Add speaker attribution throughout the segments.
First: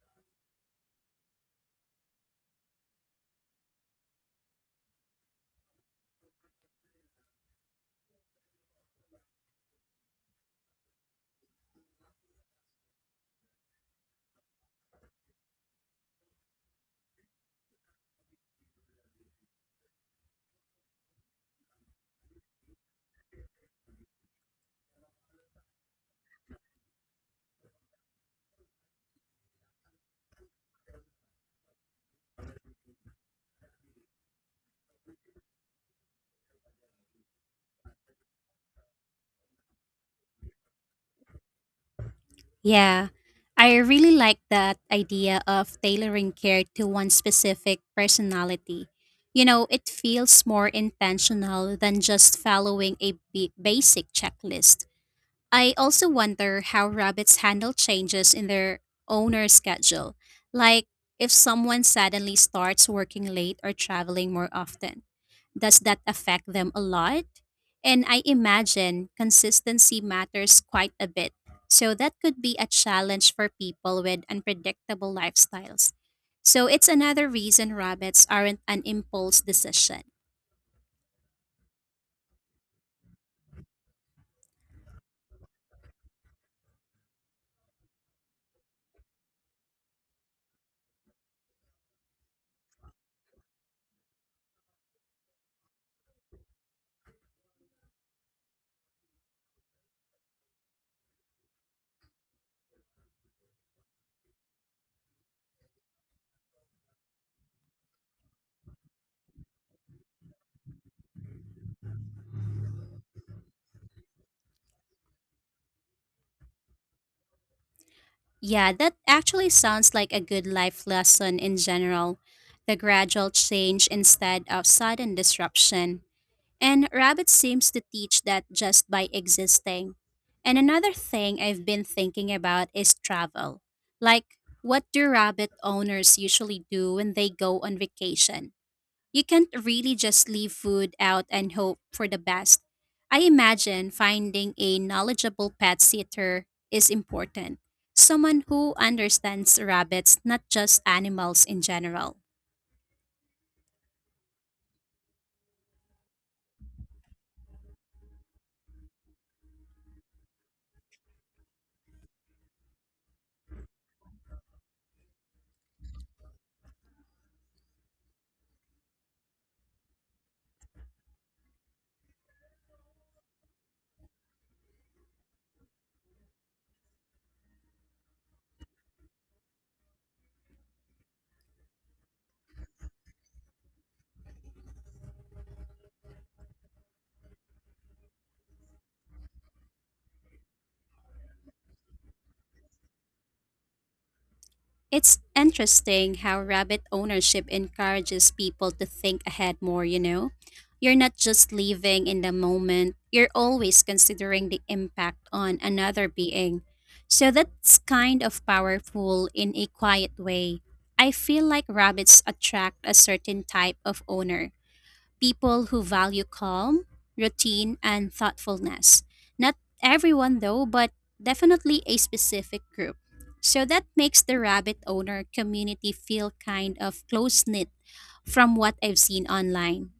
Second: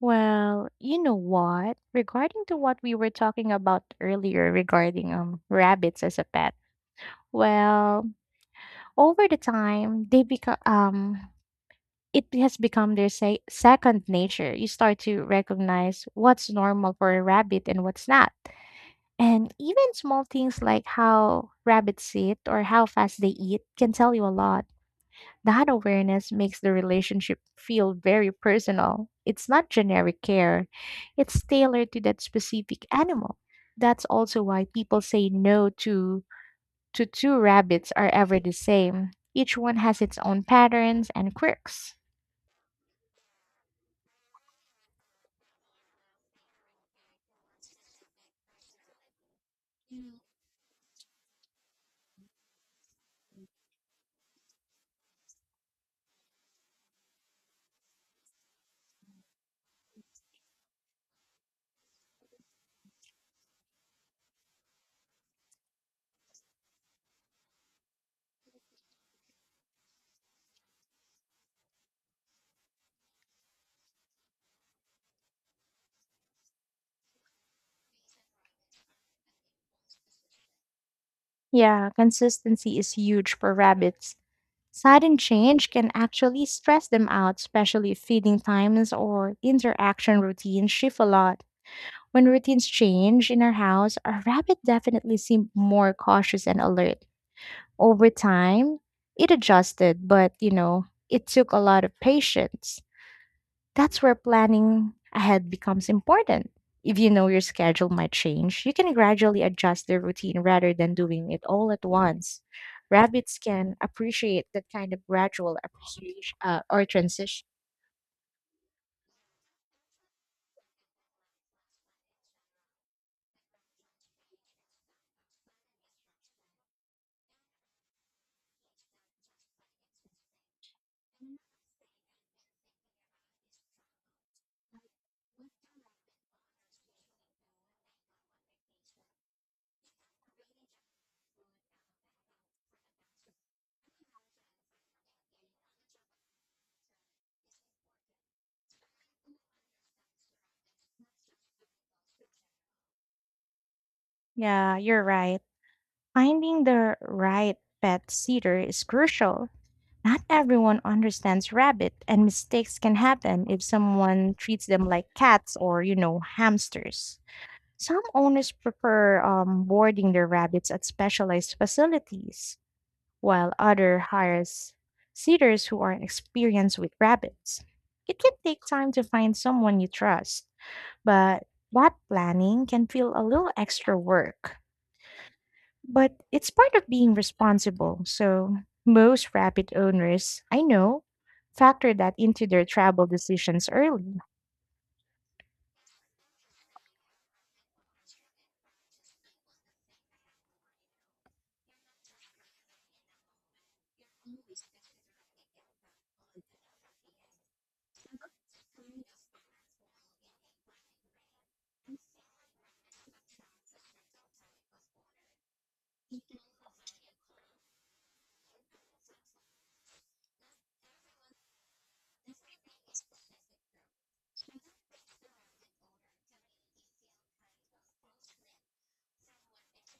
Speaker 1: Well, you know what? Regarding to what we were talking about earlier regarding rabbits as a pet. Well, over the time they become it has become their say second nature. You start to recognize what's normal for a rabbit and what's not. And even small things like how rabbits sit or how fast they eat can tell you a lot. That awareness makes the relationship feel very personal. It's not generic care, it's tailored to that specific animal. That's also why people say no to two rabbits are ever the same. Each one has its own patterns and quirks.
Speaker 2: Yeah, I really like that idea of tailoring care to one specific personality. It feels more intentional than just following a basic checklist. I also wonder how rabbits handle changes in their owner schedule, like if someone suddenly starts working late or traveling more often does that affect them a lot? And I imagine consistency matters quite a bit. So that could be a challenge for people with unpredictable lifestyles. So it's another reason rabbits aren't an impulse decision.
Speaker 1: Yeah, consistency is huge for rabbits. Sudden change can actually stress them out, especially if feeding times or interaction routines shift a lot. When routines change in our house, our rabbit definitely seemed more cautious and alert. Over time, it adjusted, but you know, it took a lot of patience. That's where planning ahead becomes important. If you know your schedule might change, you can gradually adjust the routine rather than doing it all at once. Rabbits can appreciate that kind of gradual appreciation or transition.
Speaker 2: Yeah, that actually sounds like a good life lesson in general, the gradual change instead of sudden disruption. And Rabbit seems to teach that just by existing. And another thing I've been thinking about is travel. Like, what do rabbit owners usually do when they go on vacation? You can't really just leave food out and hope for the best. I imagine finding a knowledgeable pet sitter is important. Someone who understands rabbits, not just animals in general.
Speaker 1: Yeah, you're right. Finding the right pet sitter is crucial. Not everyone understands rabbit, and mistakes can happen if someone treats them like cats or, you know, hamsters. Some owners prefer boarding their rabbits at specialized facilities, while other hires sitters who are experienced with rabbits. It can take time to find someone you trust, but that planning can feel a little extra work. But it's part of being responsible. So most rabbit owners I know factor that into their travel decisions early.
Speaker 2: It's interesting how rabbit ownership encourages people to think ahead more, you know? You're not just living in the moment, you're always considering the impact on another being. So that's kind of powerful in a quiet way. I feel like rabbits attract a certain type of owner, people who value calm, routine, and thoughtfulness. Not everyone, though, but definitely a specific group. So that makes the rabbit owner community feel kind of close knit from what I've seen online.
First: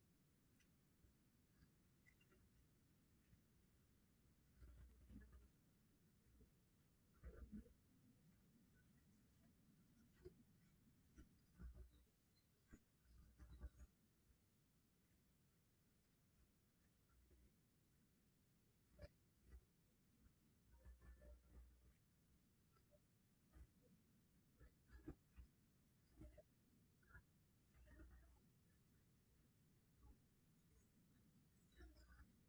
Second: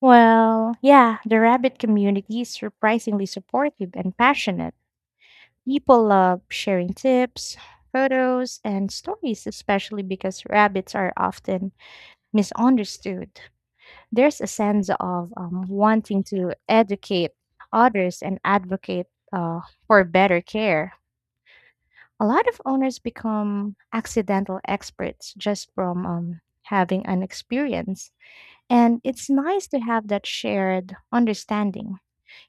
Speaker 1: Well, yeah, the rabbit community is surprisingly supportive and passionate. People love sharing tips, photos, and stories, especially because rabbits are often misunderstood. There's a sense of wanting to educate others and advocate, uh, for better care. A lot of owners become accidental experts just from having an experience. And it's nice to have that shared understanding.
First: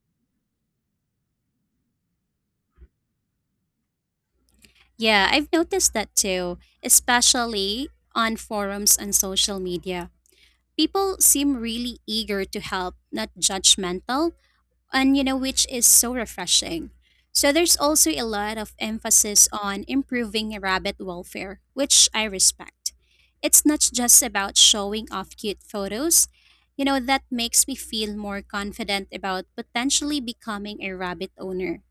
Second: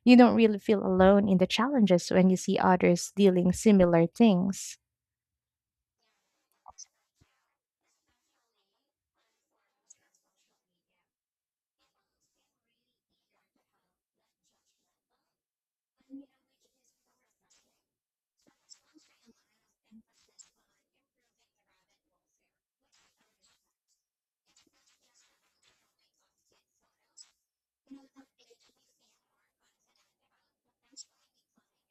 Speaker 1: You don't really feel alone in the challenges when you see others dealing similar things.
Speaker 2: Yeah, I've noticed that too, especially on forums and social media. People seem really eager to help, not judgmental, and you know, which is so refreshing. So there's also a lot of emphasis on improving rabbit welfare, which I respect. It's not just about showing off cute photos, you know? That makes me feel more confident about potentially becoming a rabbit owner,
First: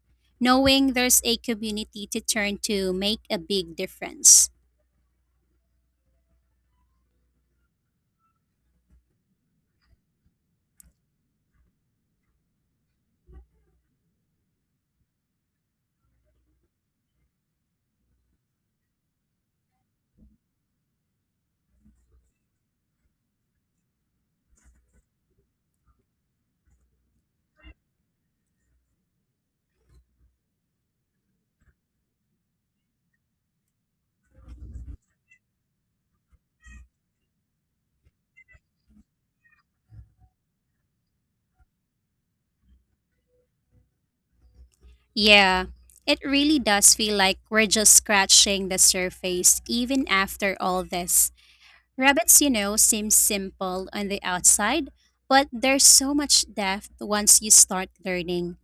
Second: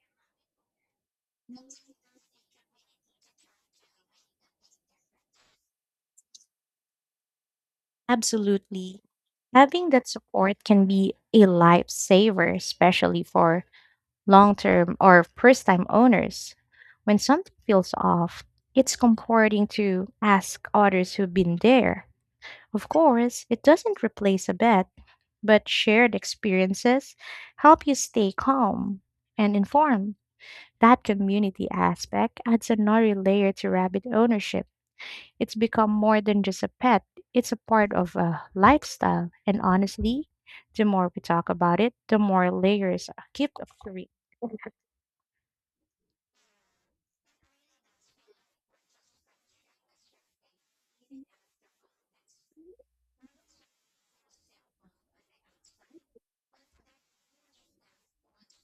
Speaker 2: knowing there's a community to turn to make a big difference.
Speaker 1: Absolutely. Having that support can be a lifesaver, especially for long term or first time owners. When something feels off, it's comforting to ask others who've been there. Of course, it doesn't replace a bet, but shared experiences help you stay calm and informed. That community aspect adds another layer to rabbit ownership. It's become more than just a pet, it's a part of a lifestyle. And honestly, the more we talk about it, the more layers keep appearing.
Speaker 2: Yeah, it really does feel like we're just scratching the surface even after all this. Rabbits, you know, seem simple on the outside, but there's so much depth once you start learning.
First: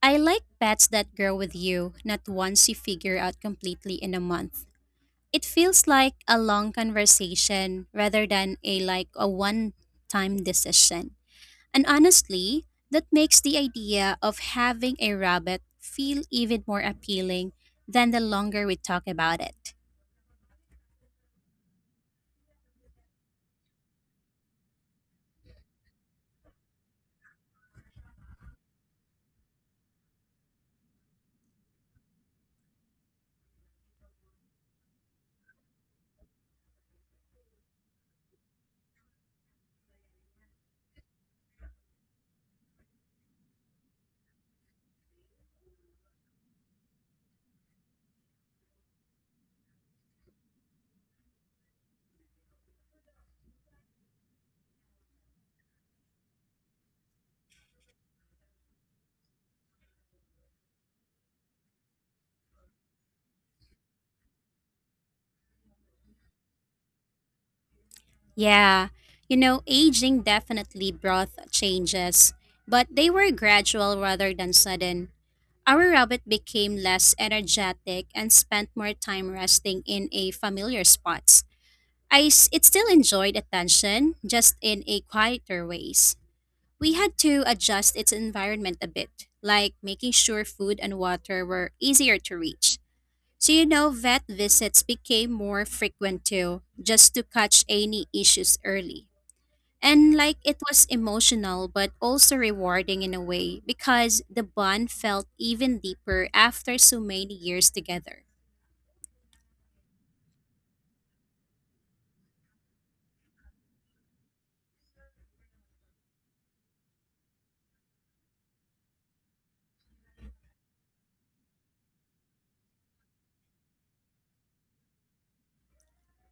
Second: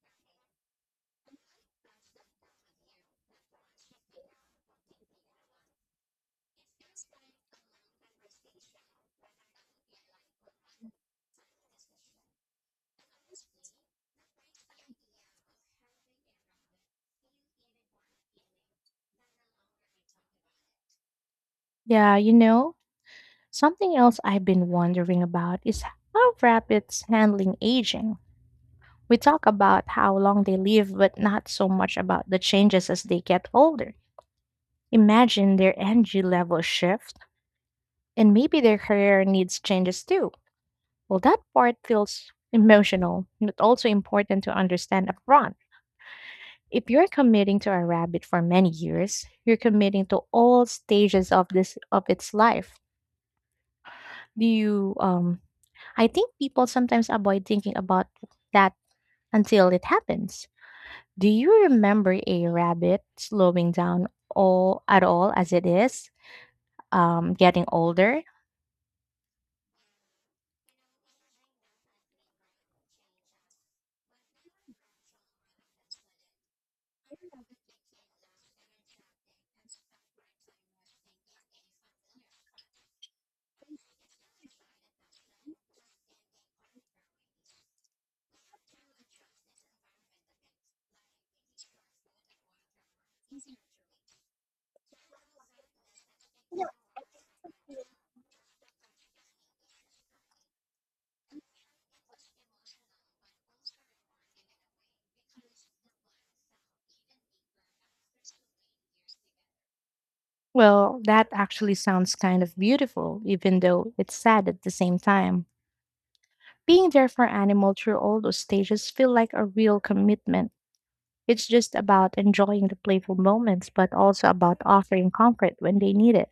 Speaker 2: I like pets that grow with you, not ones you figure out completely in a month. It feels like a long conversation rather than a one-time decision. And honestly, that makes the idea of having a rabbit feel even more appealing than the longer we talk about it.
Speaker 1: Yeah, you know, something else I've been wondering about is how rabbits handling aging. We talk about how long they live, but not so much about the changes as they get older. Imagine their energy level shift. And maybe their career needs changes too. Well, that part feels emotional, but also important to understand upfront. If you're committing to a rabbit for many years, you're committing to all stages of this of its life. Do you I think people sometimes avoid thinking about that until it happens. Do you remember a rabbit slowing down all at all as it is getting older?
Speaker 2: Yeah, you know, aging definitely brought changes, but they were gradual rather than sudden. Our rabbit became less energetic and spent more time resting in a familiar spots. It still enjoyed attention, just in a quieter ways. We had to adjust its environment a bit, like making sure food and water were easier to reach. So you know, vet visits became more frequent too, just to catch any issues early. And like it was emotional, but also rewarding in a way because the bond felt even deeper after so many years together.
Speaker 1: Well, that actually sounds kind of beautiful, even though it's sad at the same time. Being there for animal through all those stages feel like a real commitment. It's just about enjoying the playful moments, but also about offering comfort when they need it.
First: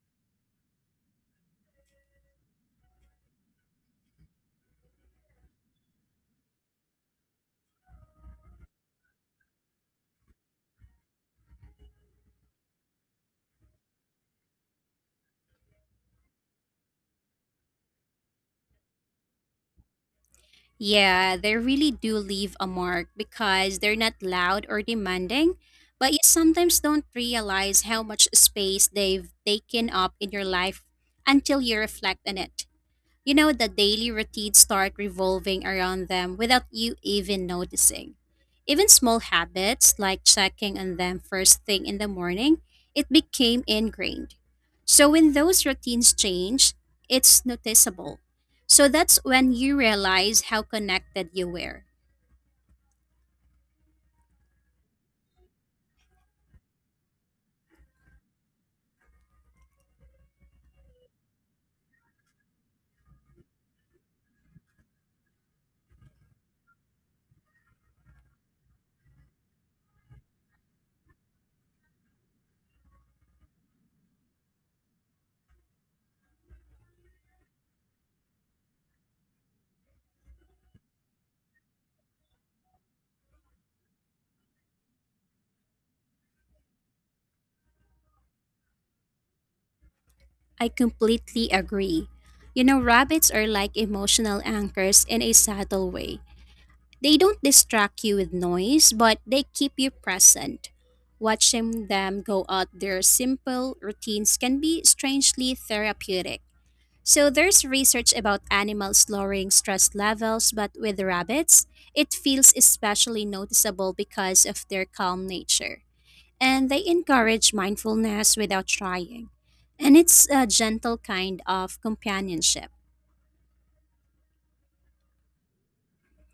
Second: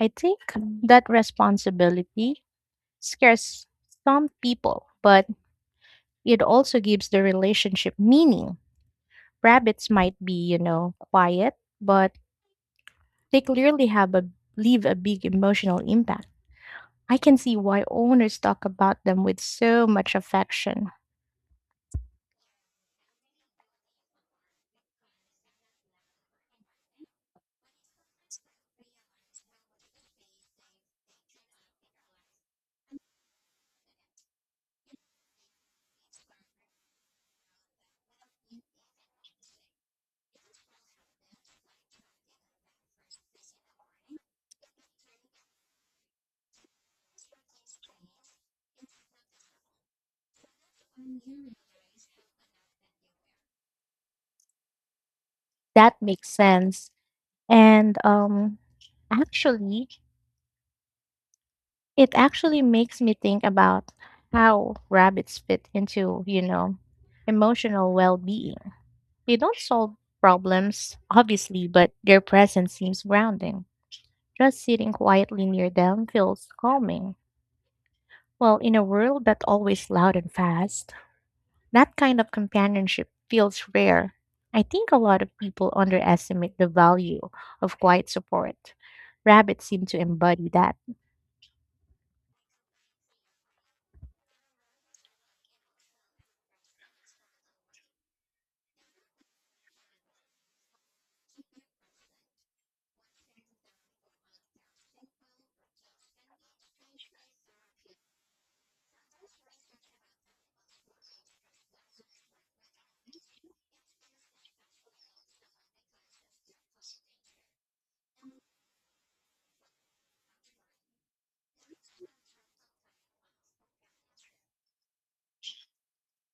Speaker 1: I think that responsibility scares some people, but it also gives the relationship meaning. Rabbits might be, you know, quiet, but they clearly have a leave a big emotional impact. I can see why owners talk about them with so much affection.
Speaker 2: Yeah, they really do leave a mark because they're not loud or demanding, but you sometimes don't realize how much space they've taken up in your life until you reflect on it. You know, the daily routines start revolving around them without you even noticing. Even small habits like checking on them first thing in the morning, it became ingrained. So when those routines change, it's noticeable. So that's when you realize how connected you were.
Speaker 1: That makes sense. And actually, it actually makes me think about how rabbits fit into, you know, emotional well being. They don't solve problems, obviously, but their presence seems grounding. Just sitting quietly near them feels calming. Well, in a world that's always loud and fast, that kind of companionship feels rare. I think a lot of people underestimate the value of quiet support. Rabbits seem to embody
Speaker 2: I
Speaker 1: that.
Speaker 2: completely agree. You know, rabbits are like emotional anchors in a subtle way. They don't distract you with noise, but they keep you present. Watching them go out their simple routines can be strangely therapeutic. So there's research about animals lowering stress levels, but with rabbits, it feels especially noticeable because of their calm nature. And they encourage mindfulness without trying. And it's a gentle kind of companionship.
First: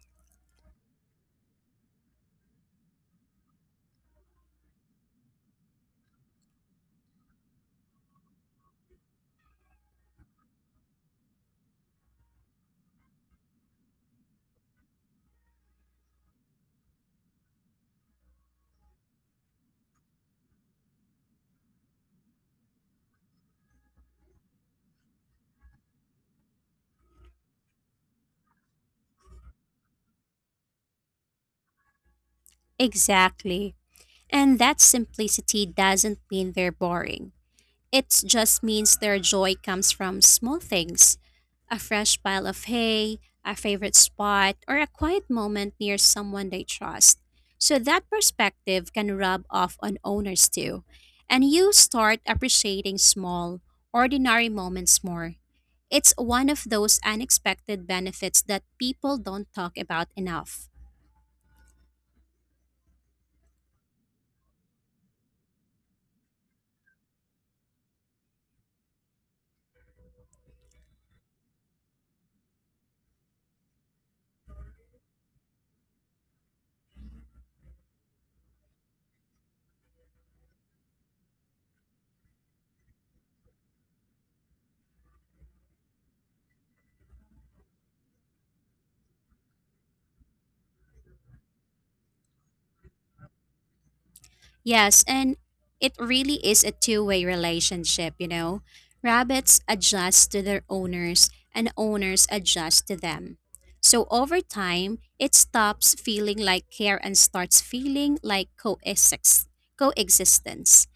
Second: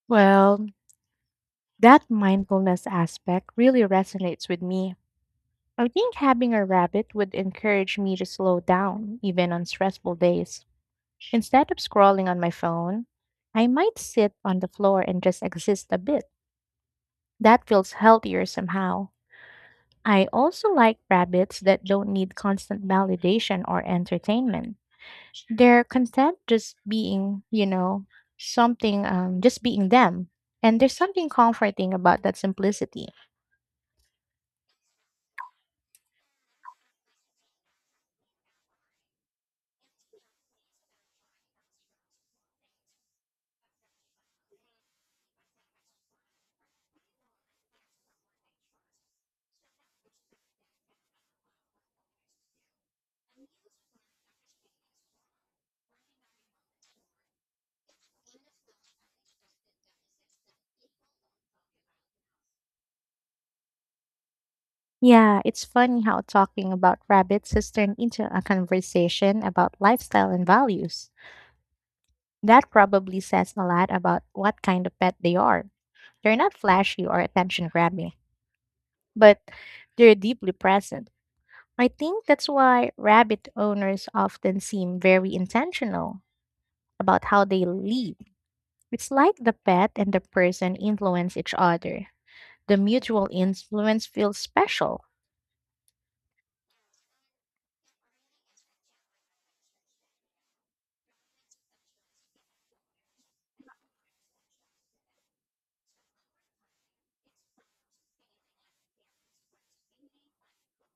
Speaker 1: Well, that mindfulness aspect really resonates with me. I think having a rabbit would encourage me to slow down, even on stressful days. Instead of scrolling on my phone, I might sit on the floor and just exist a bit. That feels healthier somehow. I also like rabbits that don't need constant validation or entertainment. They're content just being, you know, something, just being them. And there's something comforting about that simplicity.
Speaker 2: Exactly. And that simplicity doesn't mean they're boring. It just means their joy comes from small things, a fresh pile of hay, a favorite spot, or a quiet moment near someone they trust. So that perspective can rub off on owners too. And you start appreciating small, ordinary moments more. It's one of those unexpected benefits that people don't talk about enough.
Speaker 1: Yeah, it's funny how talking about rabbits has turned into a conversation about lifestyle and values. That probably says a lot about what kind of pet they are. They're not flashy or attention grabbing, but they're deeply present. I think that's why rabbit owners often seem very intentional about how they lead. It's like the pet and the person influence each other. The mutual influence feels special.
Speaker 2: Yes, and it really is a two-way relationship, you know. Rabbits adjust to their owners, and owners adjust to them. So over time, it stops feeling like care and starts feeling like coexistence.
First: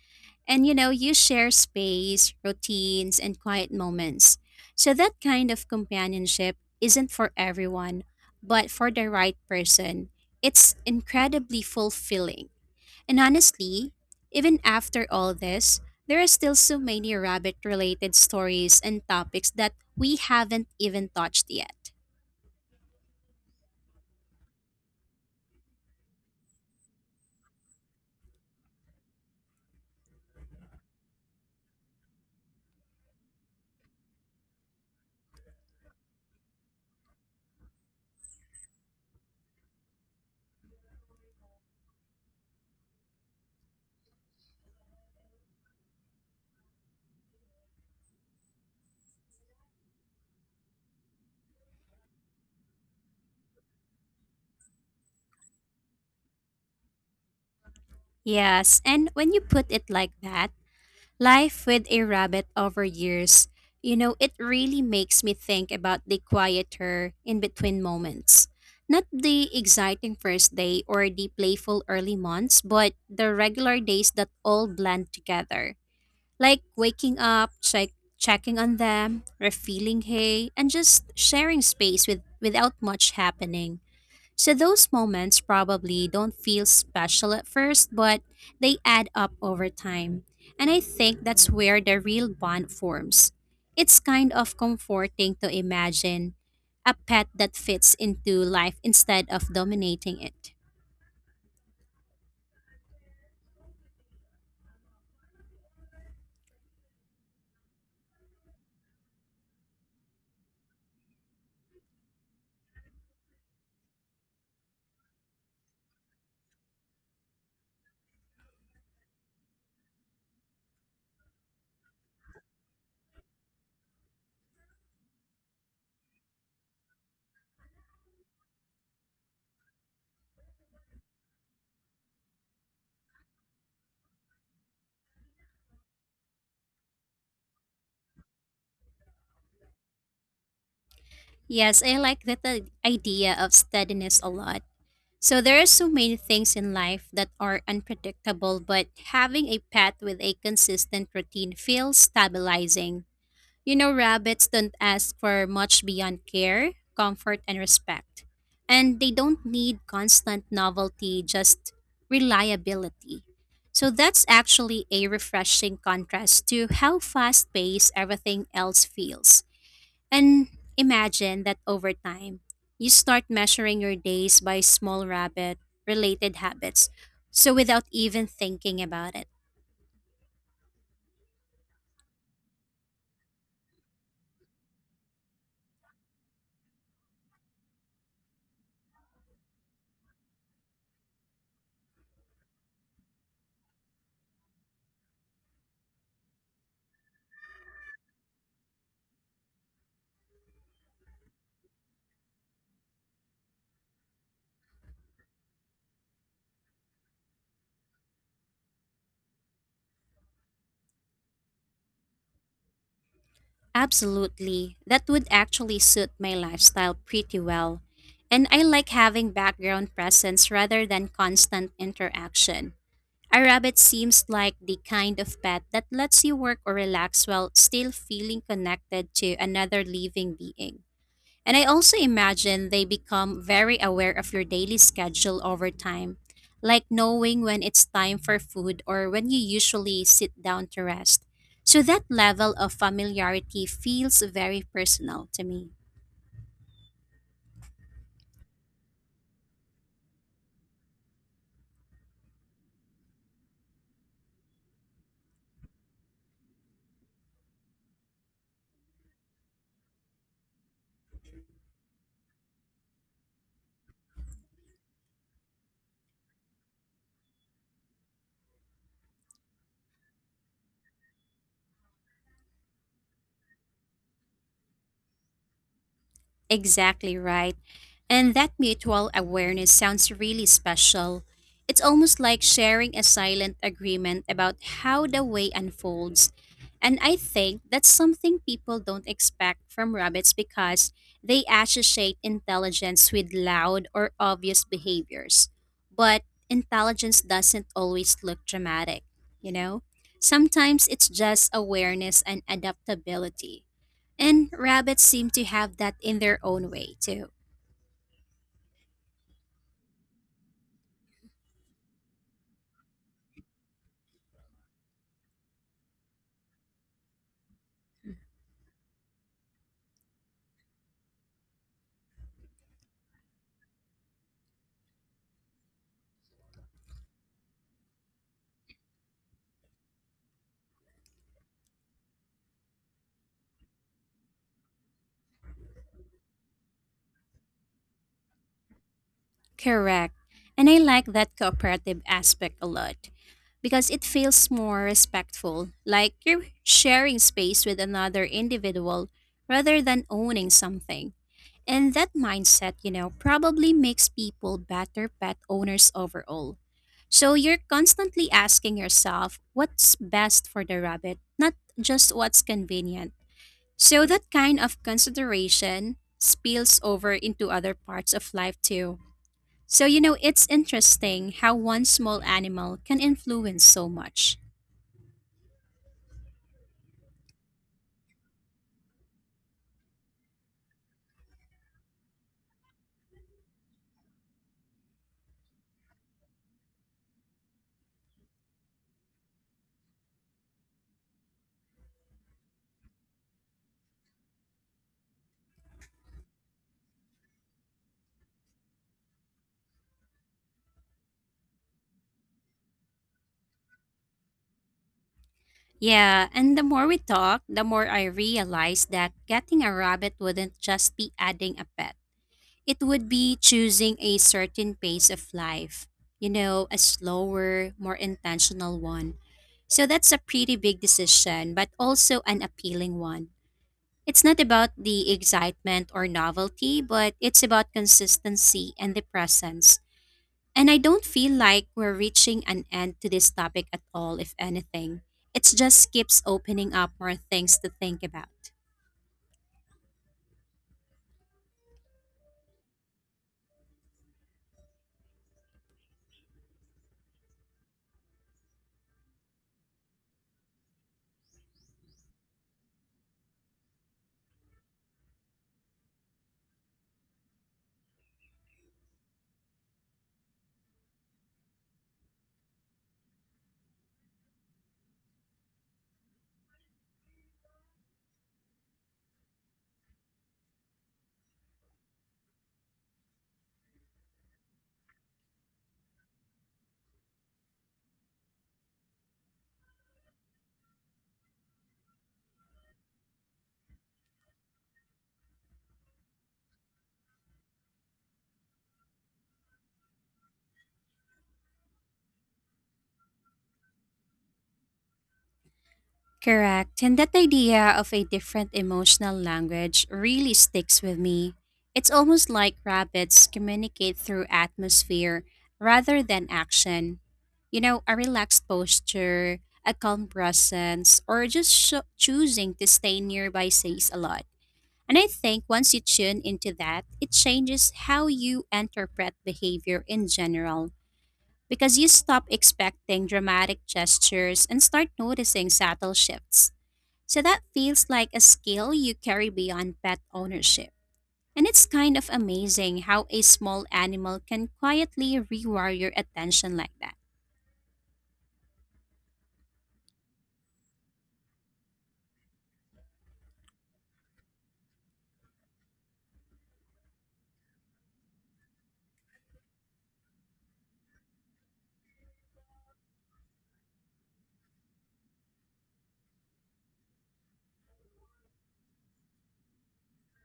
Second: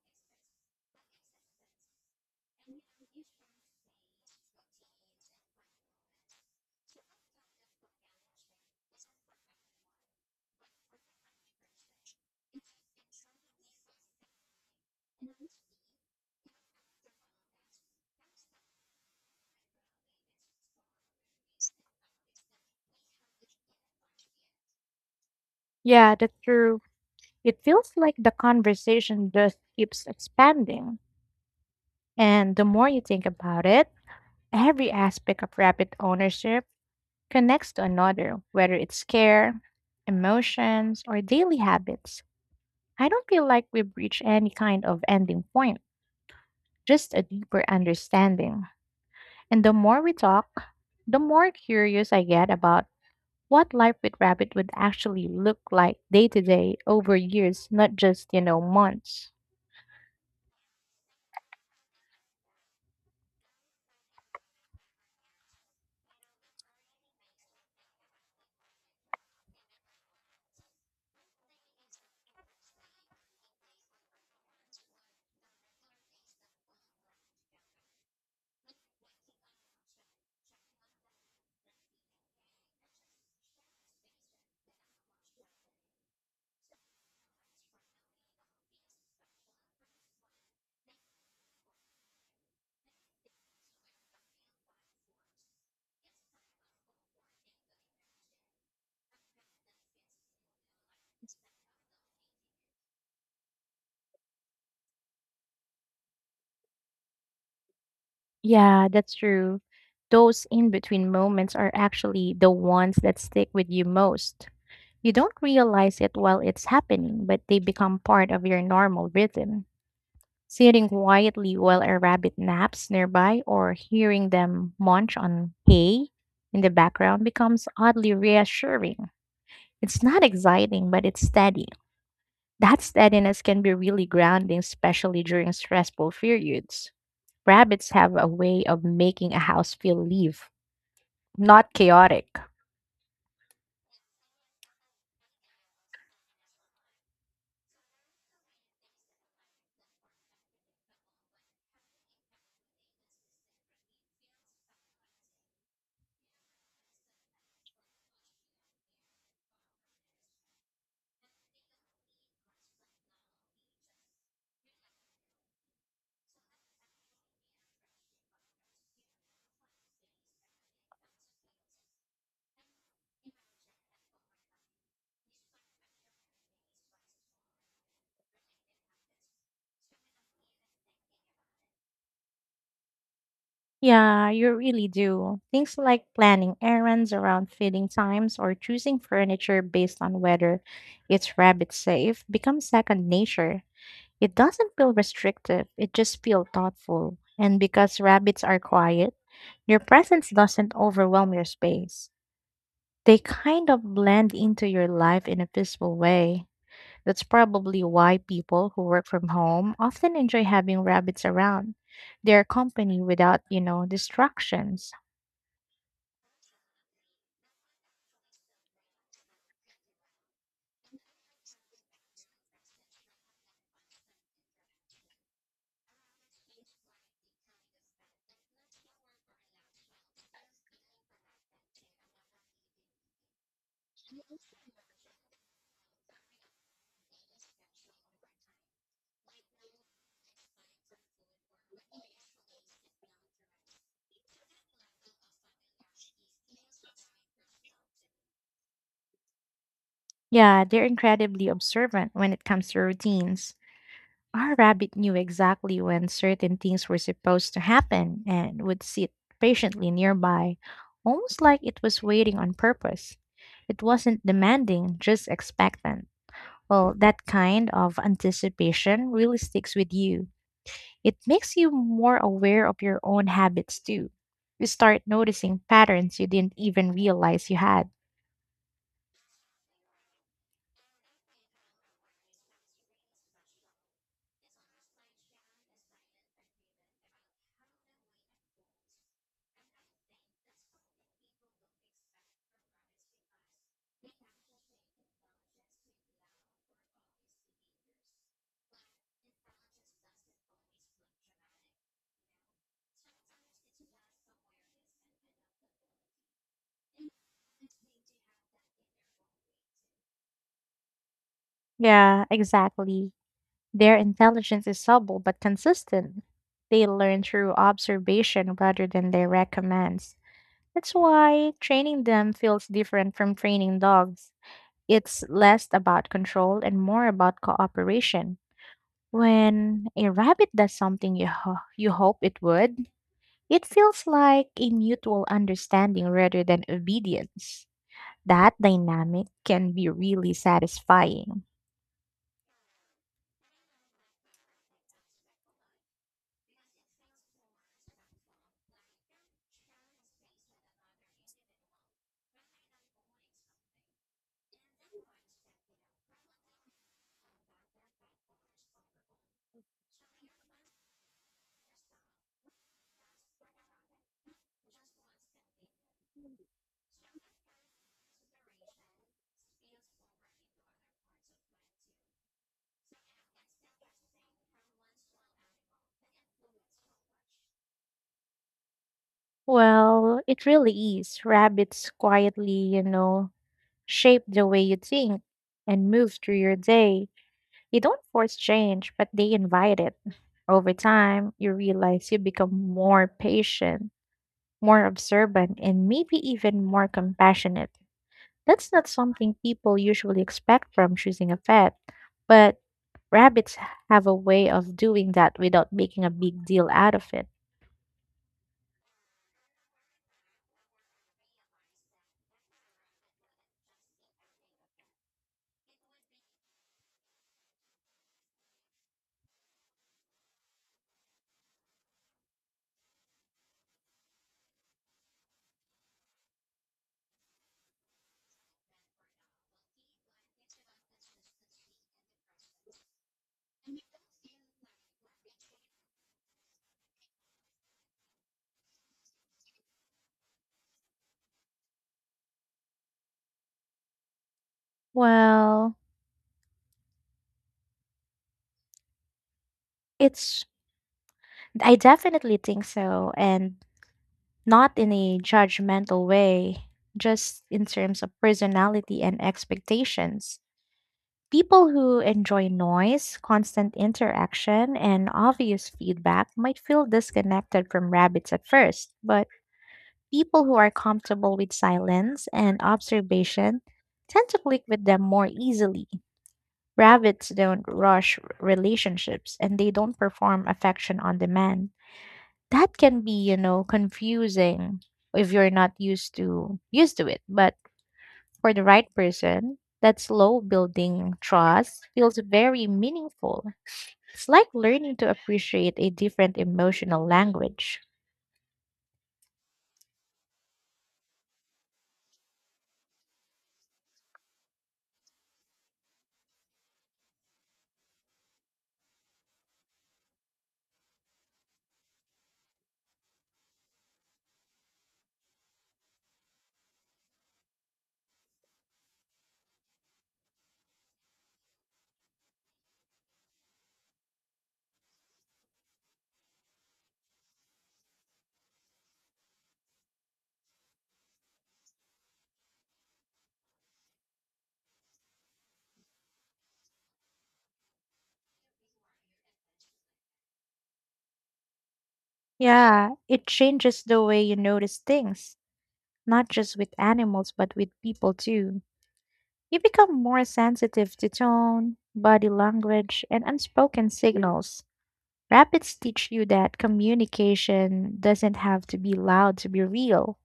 Speaker 2: And you know, you share space, routines, and quiet moments. So that kind of companionship isn't for everyone, but for the right person, it's incredibly fulfilling. And honestly, even after all this, there are still so many rabbit related stories and topics that we haven't even touched yet.
Speaker 1: Yeah, that's true. It feels like the conversation just keeps expanding. And the more you think about it, every aspect of rabbit ownership connects to another, whether it's care, emotions, or daily habits. I don't feel like we've reached any kind of ending point, just a deeper understanding. And the more we talk, the more curious I get about what life with rabbit would actually look like day to day over years, not just, you know,
Speaker 2: Yes, and
Speaker 1: months.
Speaker 2: when you put it like that, life with a rabbit over years, you know, it really makes me think about the quieter in between moments. Not the exciting first day or the playful early months, but the regular days that all blend together. Like waking up, checking on them, refilling hay, and just sharing space with, without much happening. So those moments probably don't feel special at first, but they add up over time. And I think that's where the real bond forms. It's kind of comforting to imagine a pet that fits into life instead of dominating it.
Speaker 1: Yeah, that's true. Those in between moments are actually the ones that stick with you most. You don't realize it while it's happening, but they become part of your normal rhythm. Sitting quietly while a rabbit naps nearby or hearing them munch on hay in the background becomes oddly reassuring. It's not exciting, but it's steady. That steadiness can be really grounding, especially during stressful periods. Rabbits have a way of making a house feel live, not
Speaker 2: Yes, I like
Speaker 1: chaotic.
Speaker 2: that the idea of steadiness a lot. So there are so many things in life that are unpredictable, but having a pet with a consistent routine feels stabilizing. You know, rabbits don't ask for much beyond care, comfort, and respect. And they don't need constant novelty, just reliability. So that's actually a refreshing contrast to how fast paced everything else feels. And imagine that over time, you start measuring your days by small rabbit related habits. So without even thinking about it.
Speaker 1: Yeah, you really do. Things like planning errands around feeding times or choosing furniture based on whether it's rabbit safe become second nature. It doesn't feel restrictive, it just feels thoughtful. And because rabbits are quiet, their presence doesn't overwhelm your space. They kind of blend into your life in a peaceful way. That's probably why people who work from home often enjoy having rabbits around. Their company without, you know,
Speaker 2: Absolutely.
Speaker 1: distractions.
Speaker 2: That would actually suit my lifestyle pretty well. And I like having background presence rather than constant interaction. A rabbit seems like the kind of pet that lets you work or relax while still feeling connected to another living being. And I also imagine they become very aware of your daily schedule over time, like knowing when it's time for food or when you usually sit down to rest. So that level of familiarity feels very personal to me.
Speaker 1: Yeah, they're incredibly observant when it comes to routines. Our rabbit knew exactly when certain things were supposed to happen and would sit patiently nearby, almost like it was waiting on purpose. It wasn't demanding, just expectant. Well, that kind of anticipation really sticks with you. It makes you more aware of your own habits too. You start noticing patterns you didn't even
Speaker 2: Exactly
Speaker 1: realize
Speaker 2: right.
Speaker 1: you had.
Speaker 2: And that mutual awareness sounds really special. It's almost like sharing a silent agreement about how the way unfolds. And I think that's something people don't expect from rabbits because they associate intelligence with loud or obvious behaviors. But intelligence doesn't always look dramatic, you know? Sometimes it's just awareness and adaptability. And rabbits seem to have that in their own way, too.
Speaker 1: Yeah, exactly. Their intelligence is subtle but consistent. They learn through observation rather than direct commands. That's why training them feels different from training dogs. It's less about control and more about cooperation. When a rabbit does something you hope it would, it feels like a mutual understanding rather than obedience. That dynamic can be
Speaker 2: Correct.
Speaker 1: really
Speaker 2: And I like that
Speaker 1: satisfying.
Speaker 2: cooperative aspect a lot because it feels more respectful, like you're sharing space with another individual rather than owning something. And that mindset, you know, probably makes people better pet owners overall. So you're constantly asking yourself what's best for the rabbit, not just what's convenient. So that kind of consideration spills over into other parts of life too. So, you know, it's interesting how one small animal can influence so much.
Speaker 1: Well, it really is. Rabbits quietly, you know, shape the way you think and move through your day. You don't force change, but they invite it. Over time, you realize you become more patient, more observant, and maybe even more compassionate. That's not something people usually expect from choosing a pet, but rabbits have a way of doing that without making a
Speaker 2: Yeah,
Speaker 1: big
Speaker 2: and the
Speaker 1: deal
Speaker 2: more
Speaker 1: out
Speaker 2: we
Speaker 1: of it.
Speaker 2: talk, the more I realize that getting a rabbit wouldn't just be adding a pet. It would be choosing a certain pace of life, you know, a slower, more intentional one. So that's a pretty big decision, but also an appealing one. It's not about the excitement or novelty, but it's about consistency and the presence. And I don't feel like we're reaching an end to this topic at all, if anything. It just keeps opening up more things to think about.
Speaker 1: Well, it's I definitely think so, and not in a judgmental way, just in terms of personality and expectations. People who enjoy noise, constant interaction, and obvious feedback might feel disconnected from rabbits at first, but people who are comfortable with silence and observation tend to click with them more easily. Rabbits don't rush relationships and they don't perform affection on demand. That can be, you know, confusing if you're not used to used to it, but for the right person, that slow building trust feels very meaningful. It's like learning to appreciate a different
Speaker 2: Correct. And
Speaker 1: emotional
Speaker 2: that idea
Speaker 1: language.
Speaker 2: of a different emotional language really sticks with me. It's almost like rabbits communicate through atmosphere rather than action. You know, a relaxed posture, a calm presence, or just sho choosing to stay nearby says a lot. And I think once you tune into that, it changes how you interpret behavior in general because you stop expecting dramatic gestures and start noticing subtle shifts. So that feels like a skill you carry beyond pet ownership. And it's kind of amazing how a small animal can quietly rewire your attention like that.
Speaker 1: Yeah, it changes the way you notice things, not just with animals, but with people too. You become more sensitive to tone, body language, and unspoken signals. Rapids teach you that communication doesn't have to be loud to be real.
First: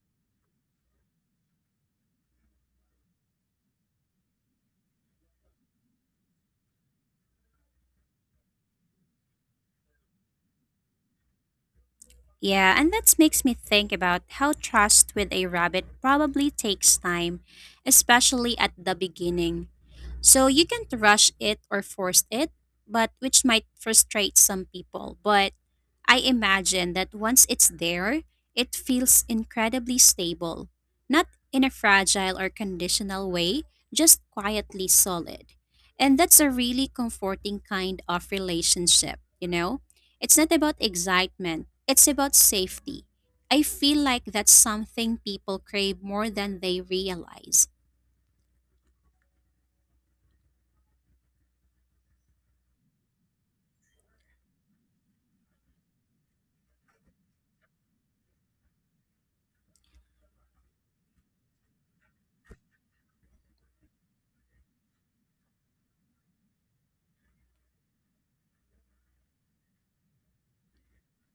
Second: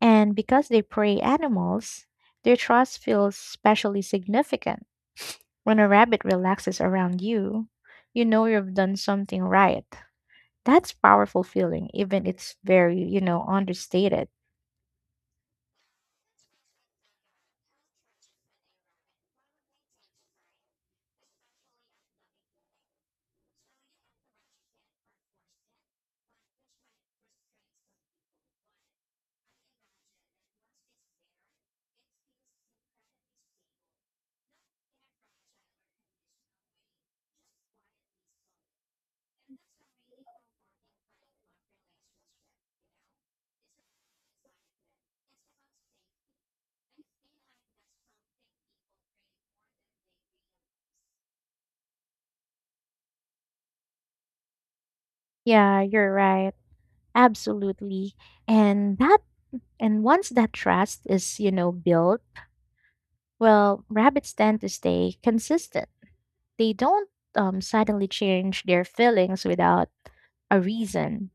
Speaker 1: And because they prey animals, their trust feels especially significant. When a rabbit relaxes around you, you know you've done something right. That's powerful feeling, even it's
Speaker 2: Yeah, and
Speaker 1: very,
Speaker 2: that
Speaker 1: you know,
Speaker 2: makes me think about
Speaker 1: understated.
Speaker 2: how trust with a rabbit probably takes time, especially at the beginning. So you can't rush it or force it, but which might frustrate some people. But I imagine that once it's there, it feels incredibly stable. Not in a fragile or conditional way, just quietly solid. And that's a really comforting kind of relationship, you know? It's not about excitement, it's about safety. I feel like that's something people crave more than they realize.
Speaker 1: Yeah, you're right. Absolutely. And that and once that trust is, you know, built, well, rabbits tend to stay consistent. They don't suddenly change their feelings without a reason.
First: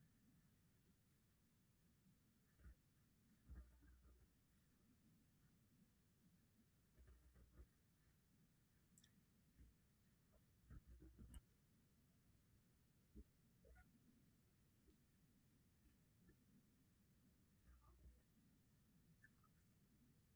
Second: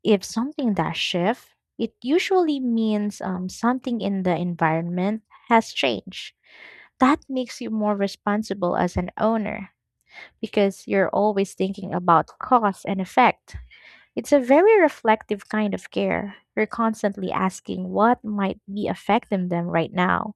Speaker 1: If something does shift, it usually means something in the environment has changed. That makes you more responsible as an owner because you're always thinking about cause and effect. It's a very reflective kind of care. You're constantly asking what might be affecting them right now.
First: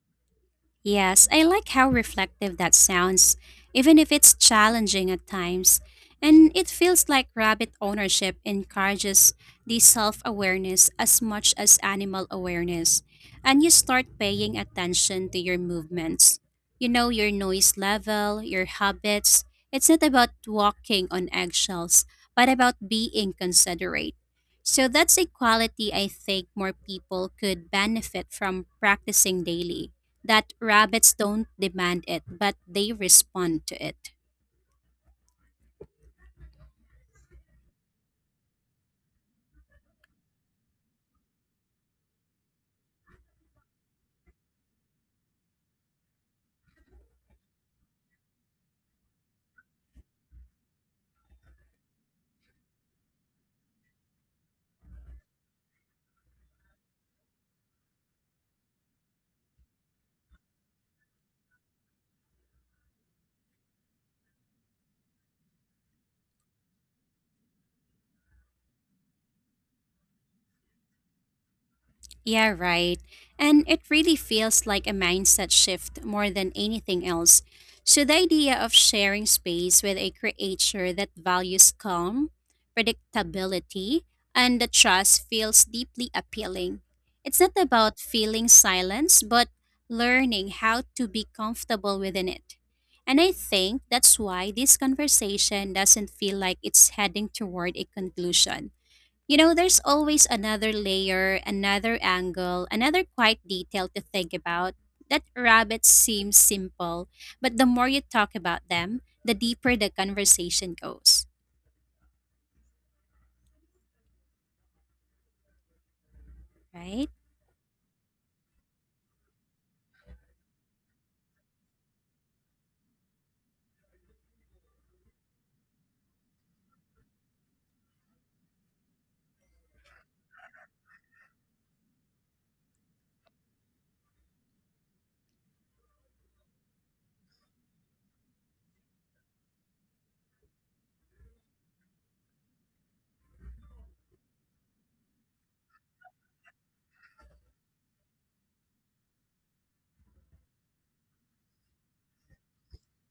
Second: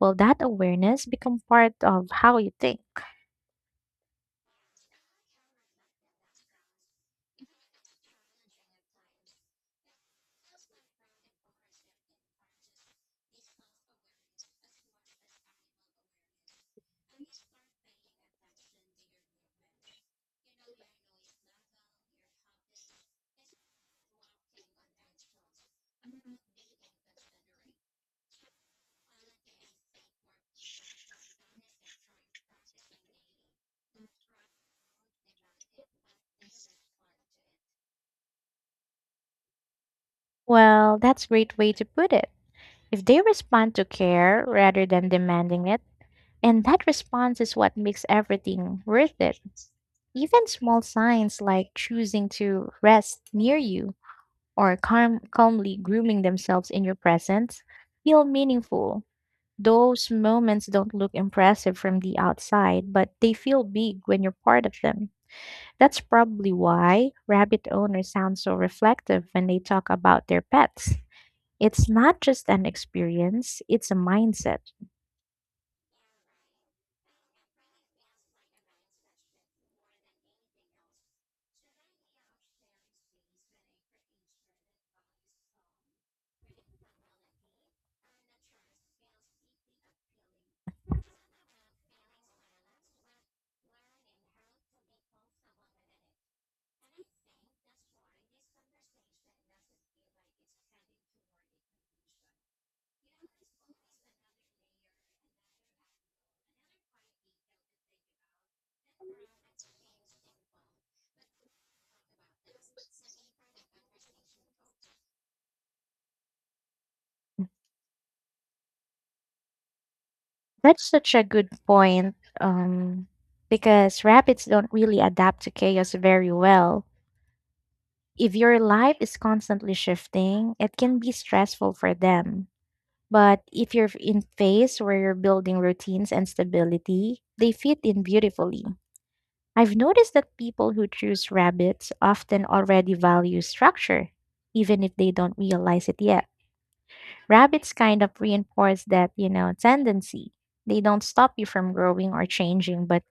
Speaker 1: Will that awareness
Speaker 2: Yes,
Speaker 1: become
Speaker 2: I like
Speaker 1: part
Speaker 2: how
Speaker 1: of how you
Speaker 2: reflective that
Speaker 1: think?
Speaker 2: sounds, even if it's challenging at times. And it feels like rabbit ownership encourages the self awareness as much as animal awareness. And you start paying attention to your movements. You know your noise level, your habits. It's not about walking on eggshells, but about being considerate. So that's a quality I think more people could benefit from practicing daily, that rabbits don't demand it, but they respond to it.
Speaker 1: Well, that's a great way to put it. If they respond to care rather than demanding it, and that response is what makes everything worth it. Even small signs like choosing to rest near you or calmly grooming themselves in your presence feel meaningful. Those moments don't look impressive from the outside, but they feel big when you're part of them. That's probably why rabbit owners sound so reflective when they talk about their pets. It's not just
Speaker 2: Yeah,
Speaker 1: an
Speaker 2: right.
Speaker 1: experience,
Speaker 2: And it
Speaker 1: it's a
Speaker 2: really
Speaker 1: mindset.
Speaker 2: feels like a mindset shift more than anything else. So, the idea of sharing space with a creature that values calm, predictability, and the trust feels deeply appealing. It's not about feeling silence, but learning how to be comfortable within it. And I think that's why this conversation doesn't feel like it's heading toward a conclusion. You know, there's always another layer, another angle, another quiet detail to think about. That rabbits seem simple, but the more you talk about them, the deeper the conversation goes, right?
Speaker 1: That's such a good point, because rabbits don't really adapt to chaos very well. If your life is constantly shifting, it can be stressful for them. But if you're in phase where you're building routines and stability, they fit in beautifully. I've noticed that people who choose rabbits often already value structure, even if they don't realize it yet. Rabbits kind of reinforce that, you know, tendency. They don't stop you from growing or changing, but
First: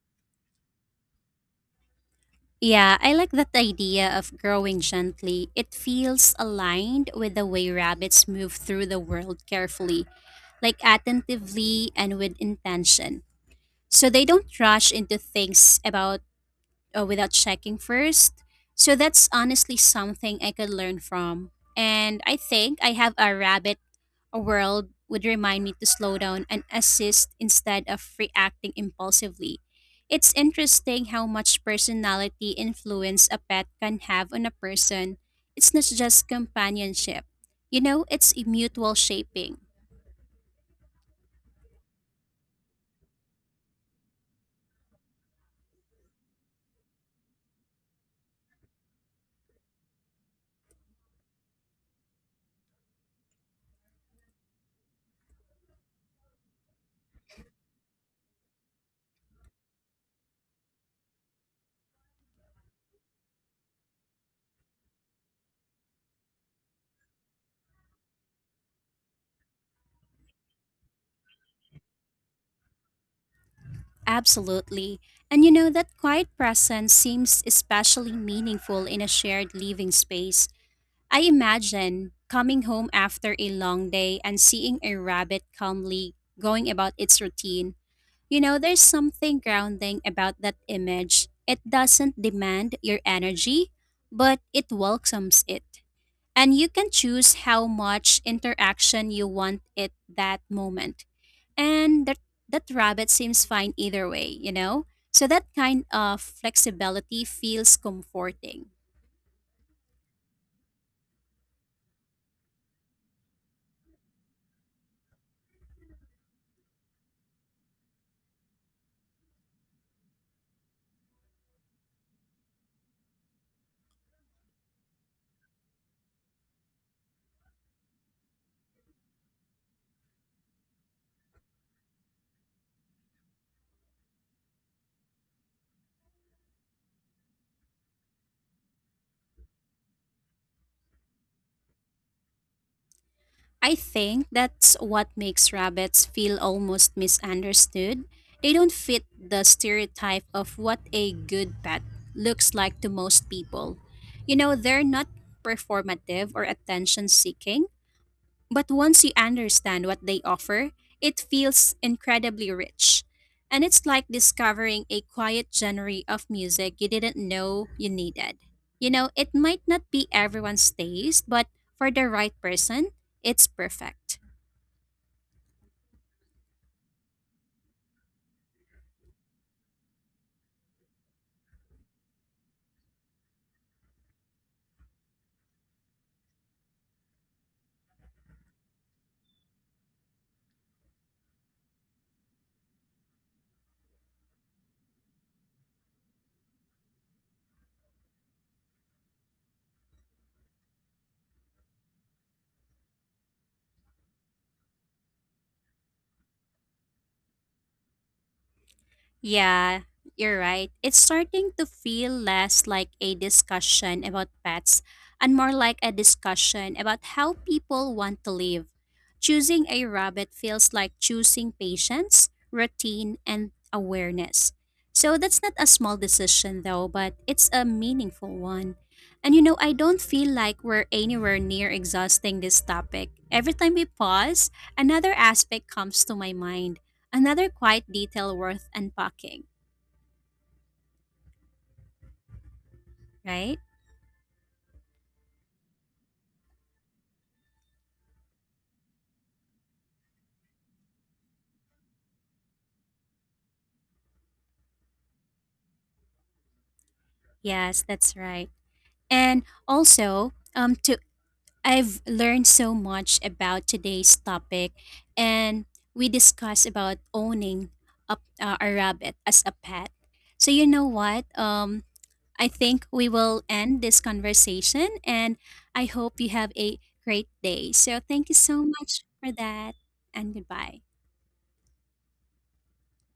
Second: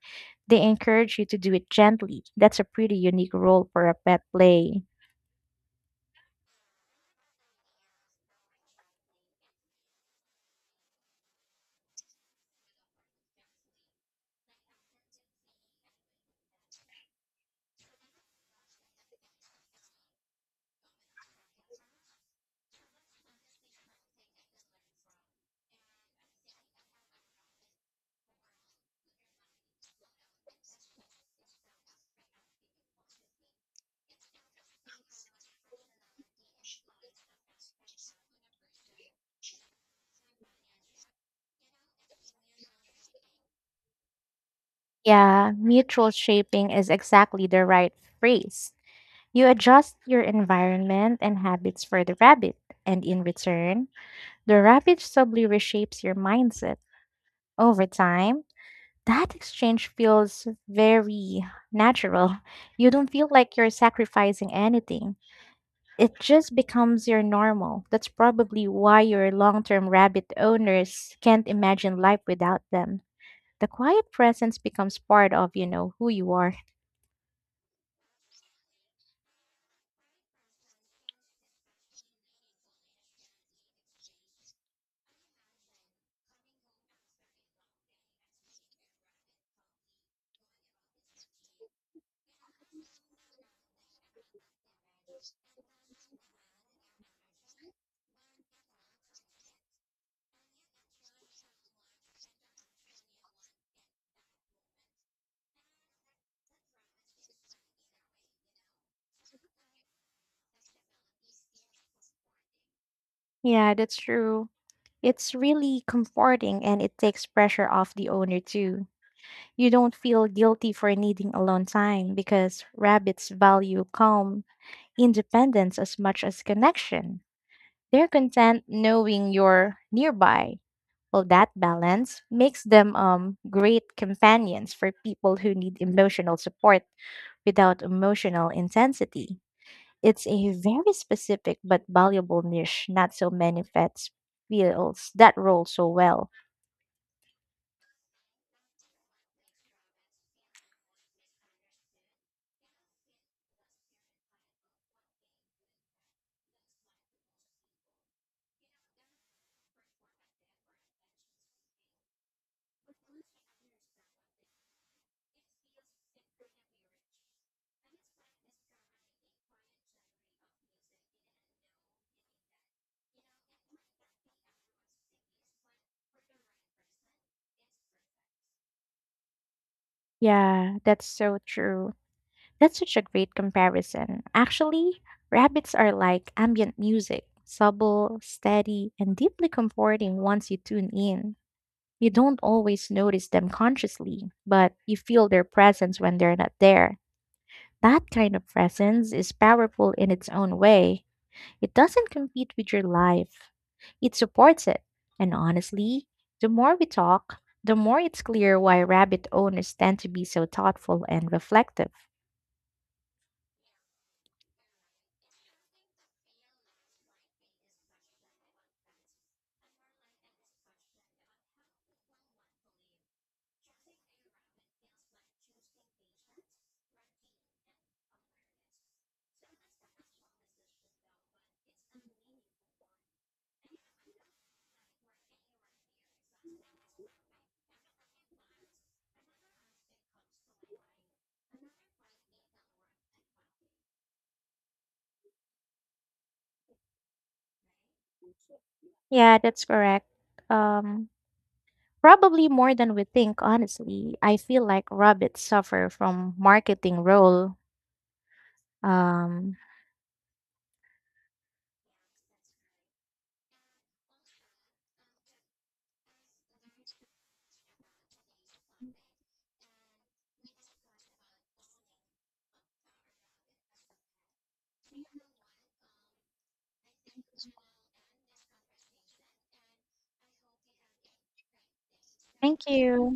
Speaker 1: they encourage you to do it gently. That's a pretty
Speaker 2: Yeah, I like
Speaker 1: unique
Speaker 2: that
Speaker 1: role for a
Speaker 2: idea
Speaker 1: pet
Speaker 2: of growing
Speaker 1: play.
Speaker 2: gently. It feels aligned with the way rabbits move through the world carefully, like attentively and with intention. So they don't rush into things about without checking first. So that's honestly something I could learn from. And I think I have a rabbit, a world would remind me to slow down and assist instead of reacting impulsively. It's interesting how much personality influence a pet can have on a person. It's not just companionship. You know, it's a mutual shaping.
Speaker 1: Yeah, mutual shaping is exactly the right phrase. You adjust your environment and habits for the rabbit, and in return, the rabbit subtly reshapes your mindset. Over time, that exchange feels very natural. You don't feel like you're sacrificing anything. It just becomes your normal. That's probably why your long term rabbit owners can't imagine life without them. The quiet presence becomes
Speaker 2: Absolutely.
Speaker 1: part
Speaker 2: And you
Speaker 1: of, you
Speaker 2: know,
Speaker 1: know,
Speaker 2: that
Speaker 1: who
Speaker 2: quiet
Speaker 1: you are.
Speaker 2: presence seems especially meaningful in a shared living space. I imagine coming home after a long day and seeing a rabbit calmly going about its routine. You know, there's something grounding about that image. It doesn't demand your energy, but it welcomes it. And you can choose how much interaction you want at that moment. And that rabbit seems fine either way, you know? So that kind of flexibility feels comforting.
Speaker 1: Yeah, that's true. It's really comforting and it takes pressure off the owner too. You don't feel guilty for needing alone time because rabbits value calm, independence as much as connection. They're content knowing you're nearby. Well, that balance makes them great companions for people who need emotional support without emotional intensity. It's a very specific but valuable niche. Not so many
Speaker 2: I
Speaker 1: vets
Speaker 2: think that's what
Speaker 1: fills that
Speaker 2: makes
Speaker 1: role so
Speaker 2: rabbits
Speaker 1: well.
Speaker 2: feel almost misunderstood. They don't fit the stereotype of what a good pet looks like to most people. You know, they're not performative or attention seeking. But once you understand what they offer, it feels incredibly rich. And it's like discovering a quiet genre of music you didn't know you needed. You know, it might not be everyone's taste, but for the right person, it's perfect.
Speaker 1: Yeah, that's so true. That's such a great comparison. Actually, rabbits are like ambient music, subtle, steady, and deeply comforting once you tune in. You don't always notice them consciously, but you feel their presence when they're not there. That kind of presence is powerful in its own way. It doesn't compete with your life, it supports it. And honestly, the more we talk, the more it's clear why rabbit owners
Speaker 2: Yeah,
Speaker 1: tend to be
Speaker 2: you're
Speaker 1: so
Speaker 2: right. It's
Speaker 1: thoughtful and
Speaker 2: starting to
Speaker 1: reflective.
Speaker 2: feel less like a discussion about pets and more like a discussion about how people want to live. Choosing a rabbit feels like choosing patience, routine, and awareness. So that's not a small decision though, but it's a meaningful one. And you know, I don't feel like we're anywhere near exhausting this topic. Every time we pause, another aspect comes to my mind. Another quiet detail worth unpacking, right?
Speaker 1: Yeah, that's correct. Um, Probably more than we think, honestly. I feel like rabbits suffer from marketing role.
Speaker 2: Yes, that's right. And
Speaker 1: Um,
Speaker 2: also, to I've learned so much about today's topic, and we discussed about owning a rabbit as a pet. So you know what? I think we will end this conversation, and I hope you have a great day. So thank you so much for that, and goodbye.
Speaker 1: thank you.